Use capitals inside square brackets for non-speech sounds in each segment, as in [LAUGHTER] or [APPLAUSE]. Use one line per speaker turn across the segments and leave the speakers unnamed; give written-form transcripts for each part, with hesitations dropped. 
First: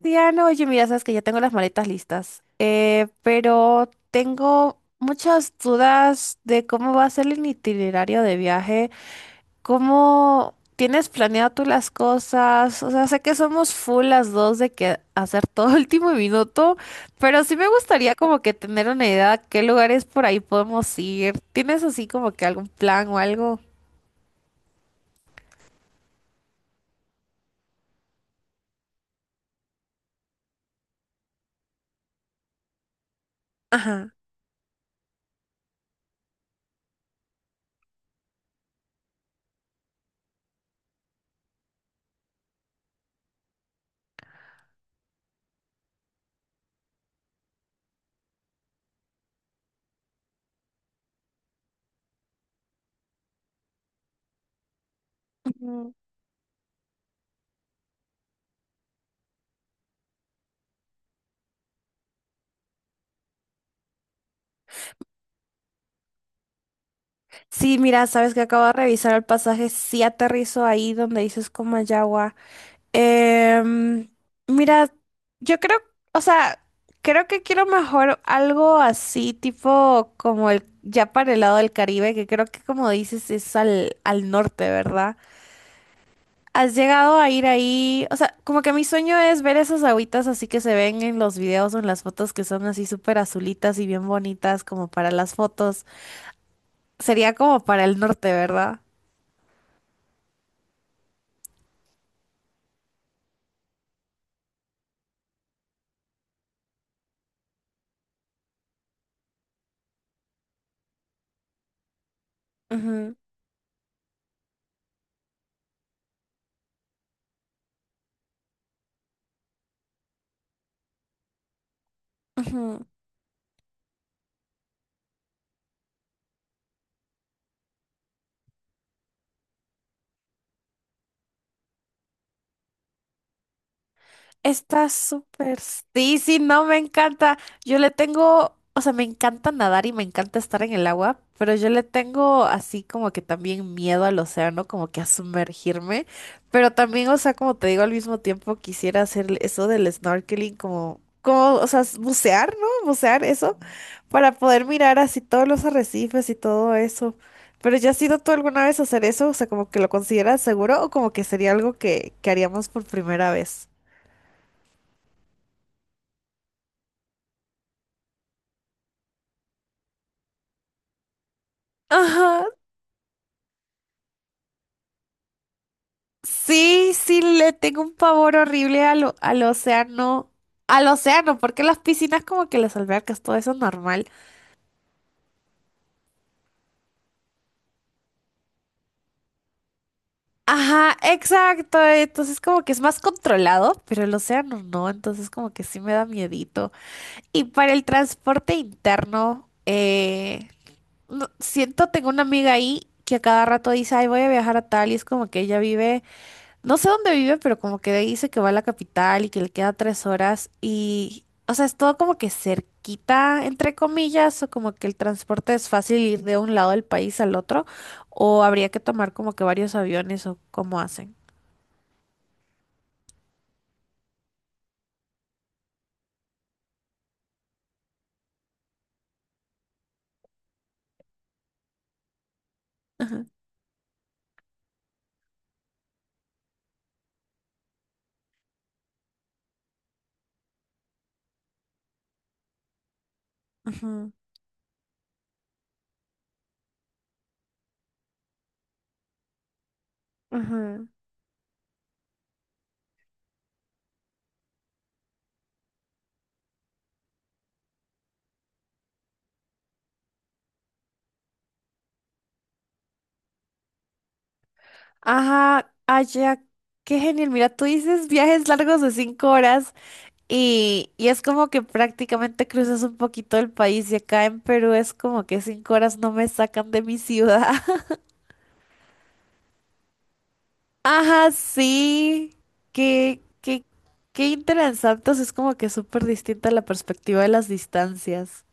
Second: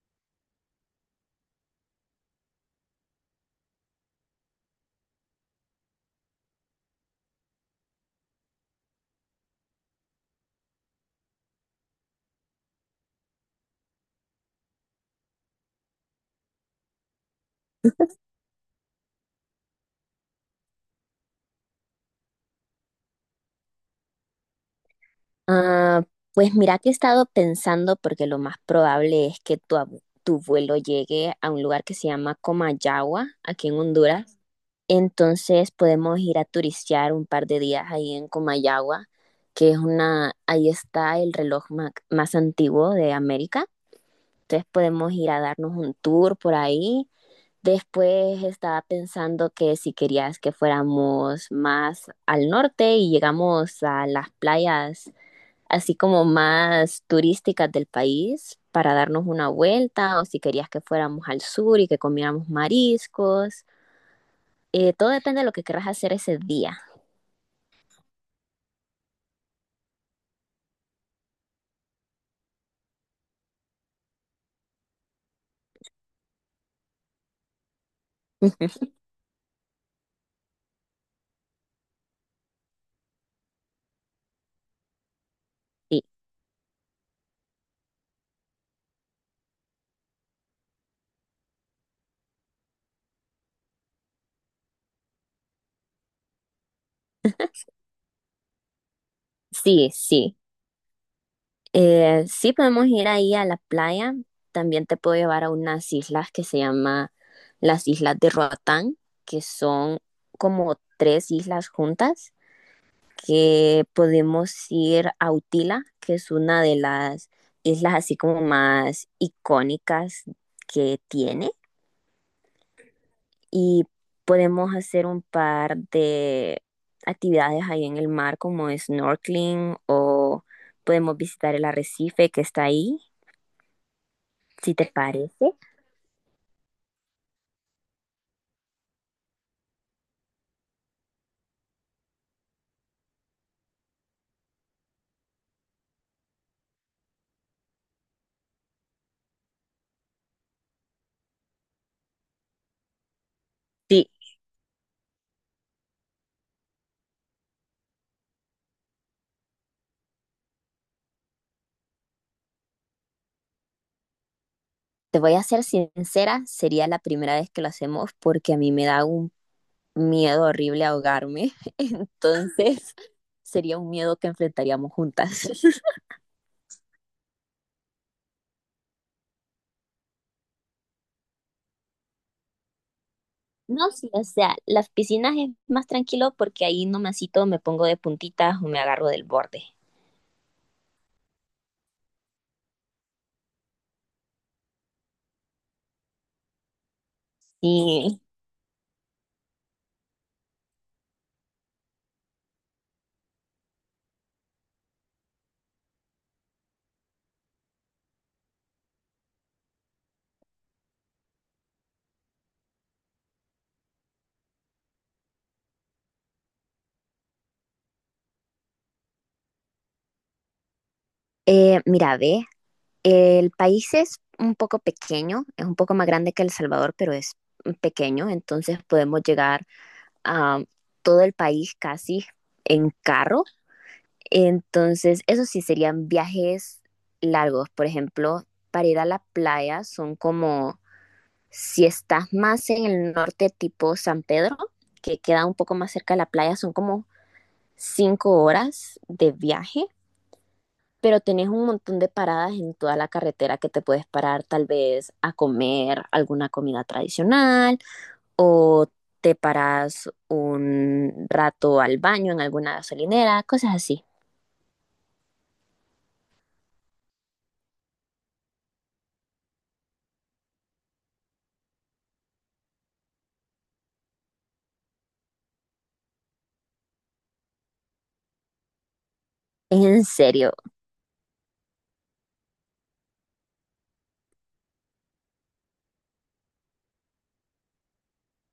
Diana, oye, mira, sabes que ya tengo las maletas listas, pero tengo muchas dudas de cómo va a ser el itinerario de viaje, cómo tienes planeado tú las cosas, o sea, sé que somos full las dos de que hacer todo [LAUGHS] último minuto, pero sí me gustaría como que tener una idea de qué lugares por ahí podemos ir. ¿Tienes así como que algún plan o algo?
Ah, pues mira que he estado pensando porque lo más probable es que tu vuelo llegue a un lugar que se llama Comayagua, aquí en
Ajá.
Honduras. Entonces podemos ir a turistear un par de días ahí en Comayagua, que es ahí está el reloj más antiguo de América. Entonces podemos ir a darnos un tour por ahí. Después estaba pensando que si querías que fuéramos más al norte y llegamos a las playas
Ujú.
así como más turísticas del país para darnos una vuelta o si querías que fuéramos al sur y que comiéramos mariscos. Todo depende de lo que querrás hacer ese día.
Sí, mira, sabes que acabo de revisar el pasaje, sí aterrizo ahí donde dices Comayagua. Em, mira, yo creo, o sea, creo que quiero mejor algo
[LAUGHS]
así, tipo como el ya para el lado del Caribe, que creo que como dices es al norte, ¿verdad?
Sí,
¿Has llegado a ir ahí? O sea, como que mi sueño es ver esas agüitas así que se ven en los videos o en las fotos que son así súper azulitas y bien bonitas como para las fotos. Sería como para el norte, ¿verdad?
sí, sí. Sí podemos ir ahí a la playa. También te puedo llevar a unas islas que se llama las Islas de Roatán, que son como tres islas juntas
Ujú,
que podemos ir a Utila, que es una de las islas así como más icónicas que tiene
ujú.
y podemos hacer un par de actividades ahí en el mar como snorkeling o podemos visitar el arrecife que está ahí, si te
Está
parece.
súper. Sí, sí, no, me encanta. Yo le tengo, o sea, me encanta nadar y me encanta estar en el agua, pero yo le tengo así como que también miedo al océano, como que a sumergirme. Pero también, o sea, como te digo, al mismo tiempo quisiera hacer eso del snorkeling, o sea, bucear, ¿no? Bucear eso,
Sí,
para poder mirar así todos los arrecifes y todo eso. Pero ¿ya has ido tú alguna vez a hacer eso? O sea, como que lo consideras seguro o como que sería algo que haríamos por primera vez.
te voy a ser sincera, sería la primera vez que lo hacemos porque a mí me da un miedo horrible a ahogarme, [LAUGHS]
Ajá,
entonces sería un miedo que enfrentaríamos juntas. [LAUGHS]
sí, sí, le tengo un pavor horrible al océano. Al océano, porque las piscinas como que las albercas, todo eso es
No,
normal.
sí, o sea, las piscinas es más tranquilo porque ahí nomásito me pongo de puntitas o me agarro del borde.
Ajá, exacto. Entonces como que es más controlado, pero el océano no, entonces como que sí me da miedito. Y para el
Sí.
transporte interno, siento, tengo una amiga ahí que a cada rato dice, ay, voy a viajar a tal, y es como que ella vive. No sé dónde vive, pero como que dice que va a la capital y que le queda 3 horas y, o sea, es todo como que cerquita, entre comillas, o como que el transporte es fácil ir de un lado del país al otro, o habría que tomar como que varios aviones o cómo hacen.
Mira, ve, el país es un poco pequeño, es un poco más grande que El Salvador, pero es pequeño, entonces podemos llegar a todo el país casi en
Ajá,
carro. Entonces, eso sí serían viajes largos. Por ejemplo, para ir a la playa son como, si estás más en el norte tipo
ajá,
San Pedro, que queda un poco más cerca de la playa, son como 5 horas de viaje,
ajá.
pero tenés un montón de paradas en toda la carretera que te puedes parar tal vez a comer alguna comida tradicional o te paras un rato al baño en alguna gasolinera, cosas así.
Ajá, allá, qué genial. Mira, tú dices viajes largos de 5 horas y es como que prácticamente cruzas un poquito el país y acá en Perú es como que 5 horas no me sacan de mi ciudad.
¿En serio?
Ajá, sí. Qué, qué, qué interesantes. Es como que súper distinta la perspectiva de las distancias.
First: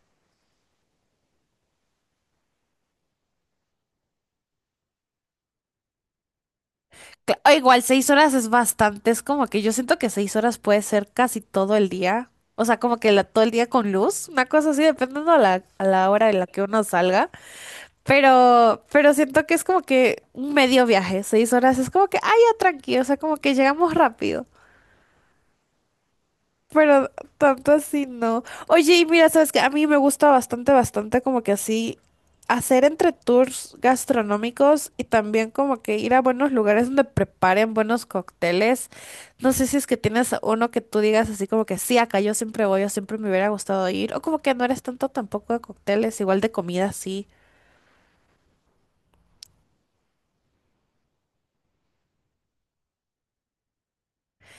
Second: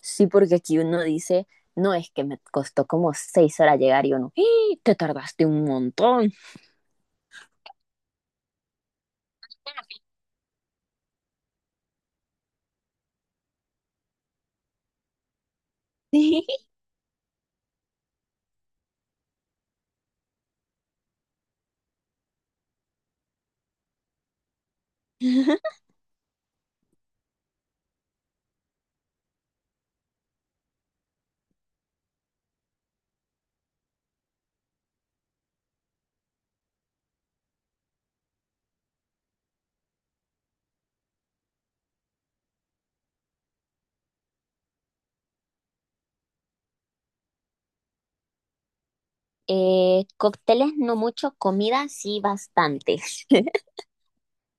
Sí, porque aquí uno dice, no, es que me costó como 6 horas llegar y uno, ¡ih! Te tardaste un montón.
Cla- o igual, 6 horas es bastante. Es como que yo siento que 6 horas puede ser casi todo el día. O sea, como que la, todo el día con luz. Una cosa así, dependiendo a a la hora en la
Sí.
que uno salga. Pero siento que es como que un medio viaje. Seis horas es como que, ay, ya tranquilo. O sea, como que llegamos rápido.
[LAUGHS]
Pero tanto así no. Oye, y mira, sabes que a mí me gusta bastante, bastante como que así hacer entre tours gastronómicos y también como que ir a buenos lugares donde preparen buenos cócteles. No sé si es que tienes uno que tú digas así como que sí, acá yo siempre voy, yo siempre me hubiera gustado ir. O como que no eres tanto tampoco de cócteles, igual de comida sí.
Cócteles no mucho, comida sí bastante. [LAUGHS]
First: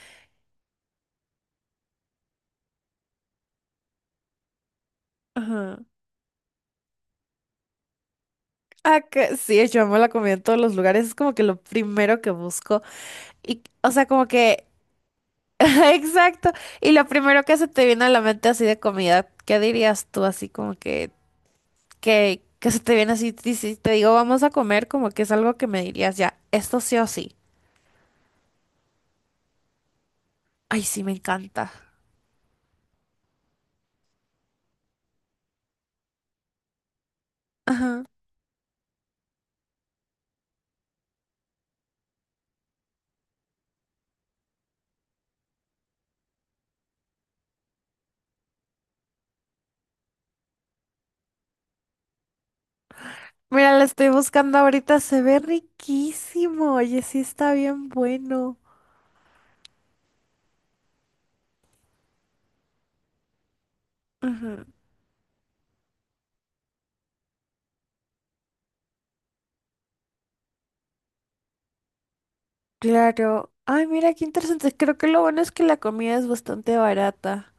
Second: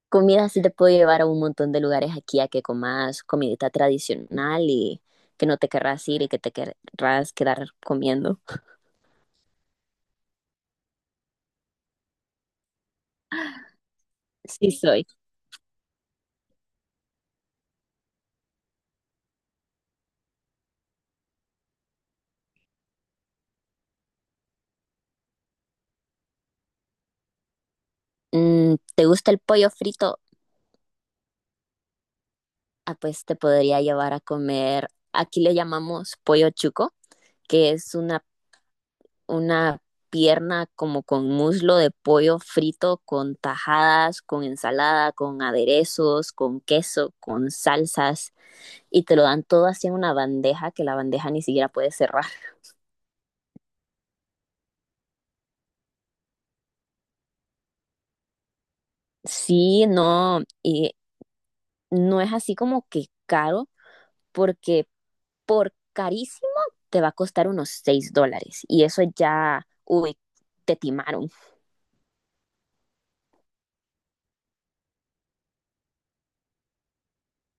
Comida sí te puedo llevar a un montón de lugares aquí a que comas comidita tradicional y que no te
Ajá.
querrás ir y que te querrás quedar comiendo.
Ah, que sí, yo amo la comida en todos los lugares, es como que lo primero que busco. Y, o sea, como que
Sí soy.
[LAUGHS] exacto. Y lo primero que se te viene a la mente así de comida, ¿qué dirías tú así como que, que se te viene así, y si te digo vamos a comer, como que es algo que me dirías ya, esto sí o sí.
¿Te gusta el pollo frito?
Ay, sí, me encanta.
Ah, pues te podría llevar a comer, aquí le llamamos pollo chuco, que es
Ajá.
una una pierna como con muslo de pollo frito, con tajadas, con ensalada, con aderezos, con queso, con salsas, y te lo dan todo así en una bandeja que la bandeja ni siquiera puede cerrar.
Mira, la estoy buscando ahorita, se ve riquísimo. Oye, sí está bien bueno.
Sí, no, y no es así como que caro,
Ujú.
porque por carísimo te va a costar unos $6, y eso ya, uy, te timaron.
Claro. Ay, mira, qué interesante. Creo que lo bueno es que la comida es bastante barata.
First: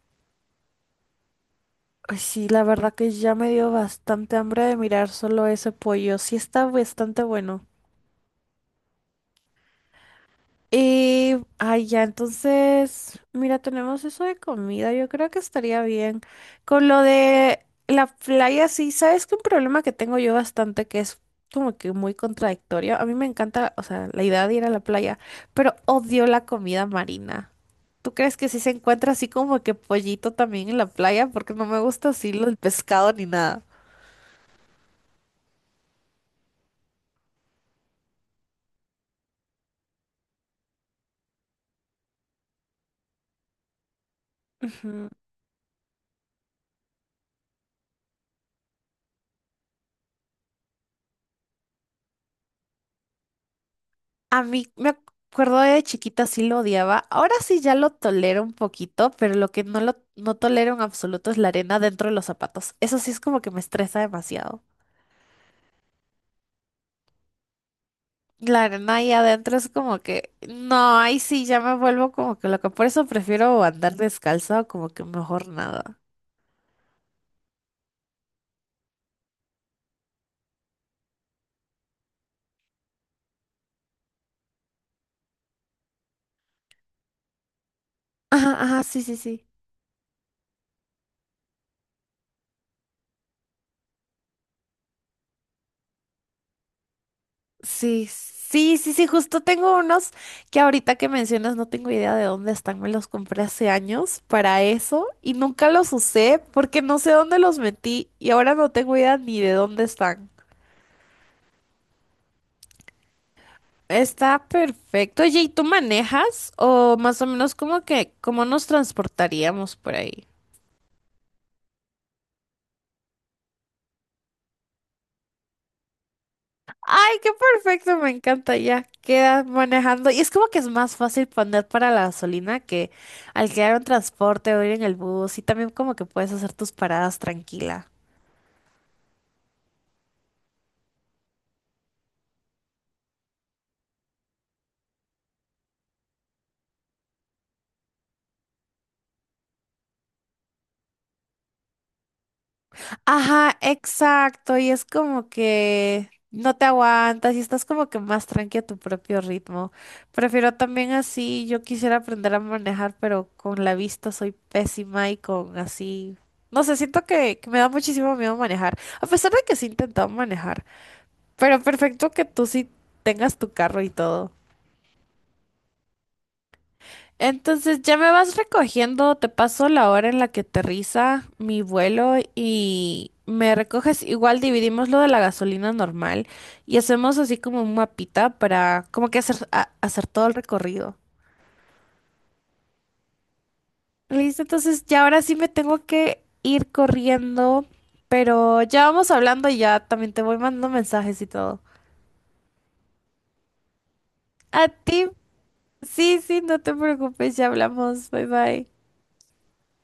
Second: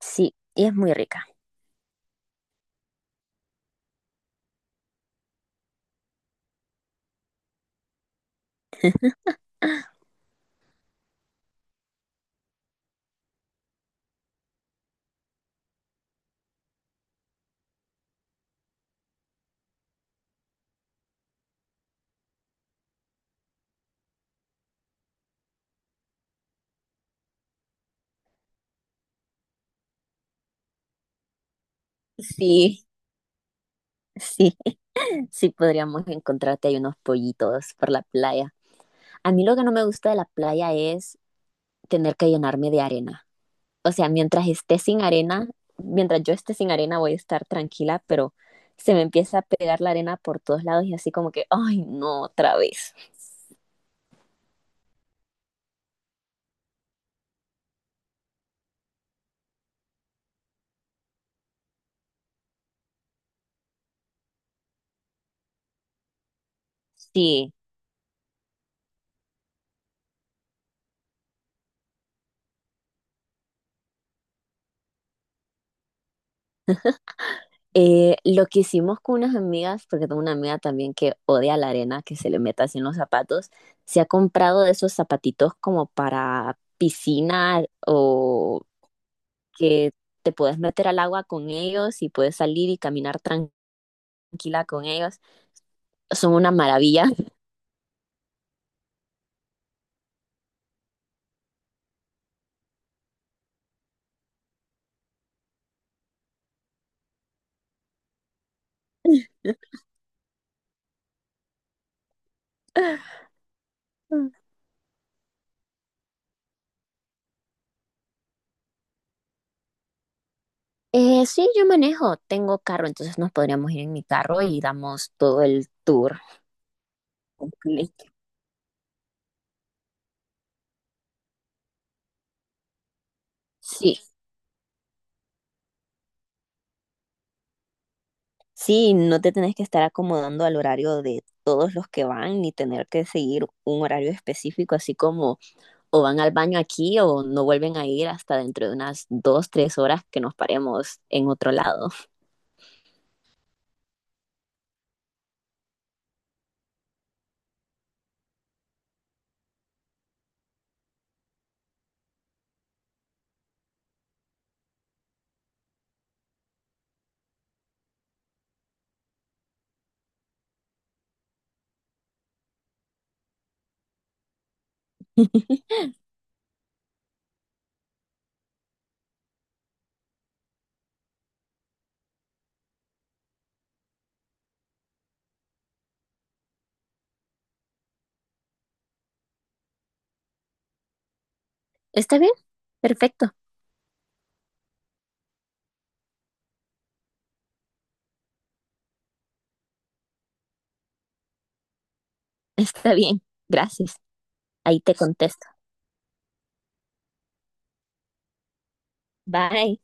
Sí, y es muy rica.
Ay, sí, la verdad que ya me dio bastante hambre de mirar solo ese pollo. Sí está bastante bueno. Y, ay, ya, entonces, mira, tenemos eso de comida. Yo creo que estaría bien. Con lo de la playa, sí, sabes que un problema que tengo yo bastante, que es como que muy contradictorio. A mí me encanta, o sea, la idea de ir a la playa, pero odio la comida marina. ¿Tú crees que si se encuentra así como que pollito también en la playa? Porque no me gusta así lo del
Sí,
pescado ni nada.
sí. Sí, podríamos encontrarte ahí unos pollitos por la playa. A mí lo que no me gusta de la playa es tener que llenarme de arena. O sea, mientras esté sin
Ujú.
arena, mientras yo esté sin arena voy a estar tranquila, pero se me empieza a pegar la arena por todos lados y así como que, ay, no, otra vez.
A mí me acuerdo de chiquita sí lo odiaba. Ahora sí ya lo tolero un poquito, pero lo que no tolero en absoluto es la arena dentro de los zapatos. Eso sí es como que me estresa demasiado.
Sí,
La arena ahí adentro es como que no, ahí sí ya me vuelvo como que loca. Por eso prefiero andar descalza o como que mejor nada.
lo que hicimos con unas amigas, porque tengo una amiga también que odia la arena, que se le meta así en los zapatos, se ha comprado de esos zapatitos como para piscina
Ajá,
o
ajá, sí, sí, sí.
que te puedes meter al agua con ellos y puedes salir y caminar tranquila con ellos. Son una maravilla.
Sí, sí, sí, sí, justo tengo unos que ahorita que mencionas no tengo idea de dónde están, me los compré hace años para eso y nunca los usé porque no sé dónde los metí y ahora no tengo idea ni de dónde
[LAUGHS]
están. Está perfecto. Oye, ¿y tú manejas o más o menos como que cómo nos transportaríamos por ahí?
Sí, yo manejo, tengo carro, entonces nos podríamos ir en mi carro y damos todo el tour
Ay, qué perfecto,
completo.
me encanta ya. Quedas manejando. Y es como que es más fácil poner para la gasolina que alquilar un
Sí,
transporte o ir en el bus. Y también como que puedes hacer tus paradas tranquila.
sí, no te tenés que estar acomodando al horario de todos los que van ni tener que seguir un horario específico, así como o van al baño aquí o no vuelven a ir hasta dentro de unas 2, 3 horas que nos paremos en otro lado.
Ajá, exacto. Y es como que no te aguantas y estás como que más tranqui a tu propio ritmo. Prefiero también así. Yo quisiera aprender a manejar, pero con la vista soy pésima y con así. No sé, siento que me da muchísimo miedo manejar. A pesar de que sí he intentado manejar. Pero perfecto que tú sí tengas tu carro y todo. Entonces ya me vas recogiendo, te paso la hora en la que aterriza mi vuelo y me recoges. Igual dividimos lo de la gasolina normal y hacemos así como un mapita para como que hacer, hacer todo el recorrido.
¿Está bien? Perfecto.
Listo, entonces ya ahora sí me tengo que ir corriendo, pero ya vamos hablando y ya también te voy mandando mensajes y todo.
Está bien, gracias.
A
Ahí te
ti,
contesto.
sí, sí, no te preocupes, ya hablamos, bye bye.
Bye.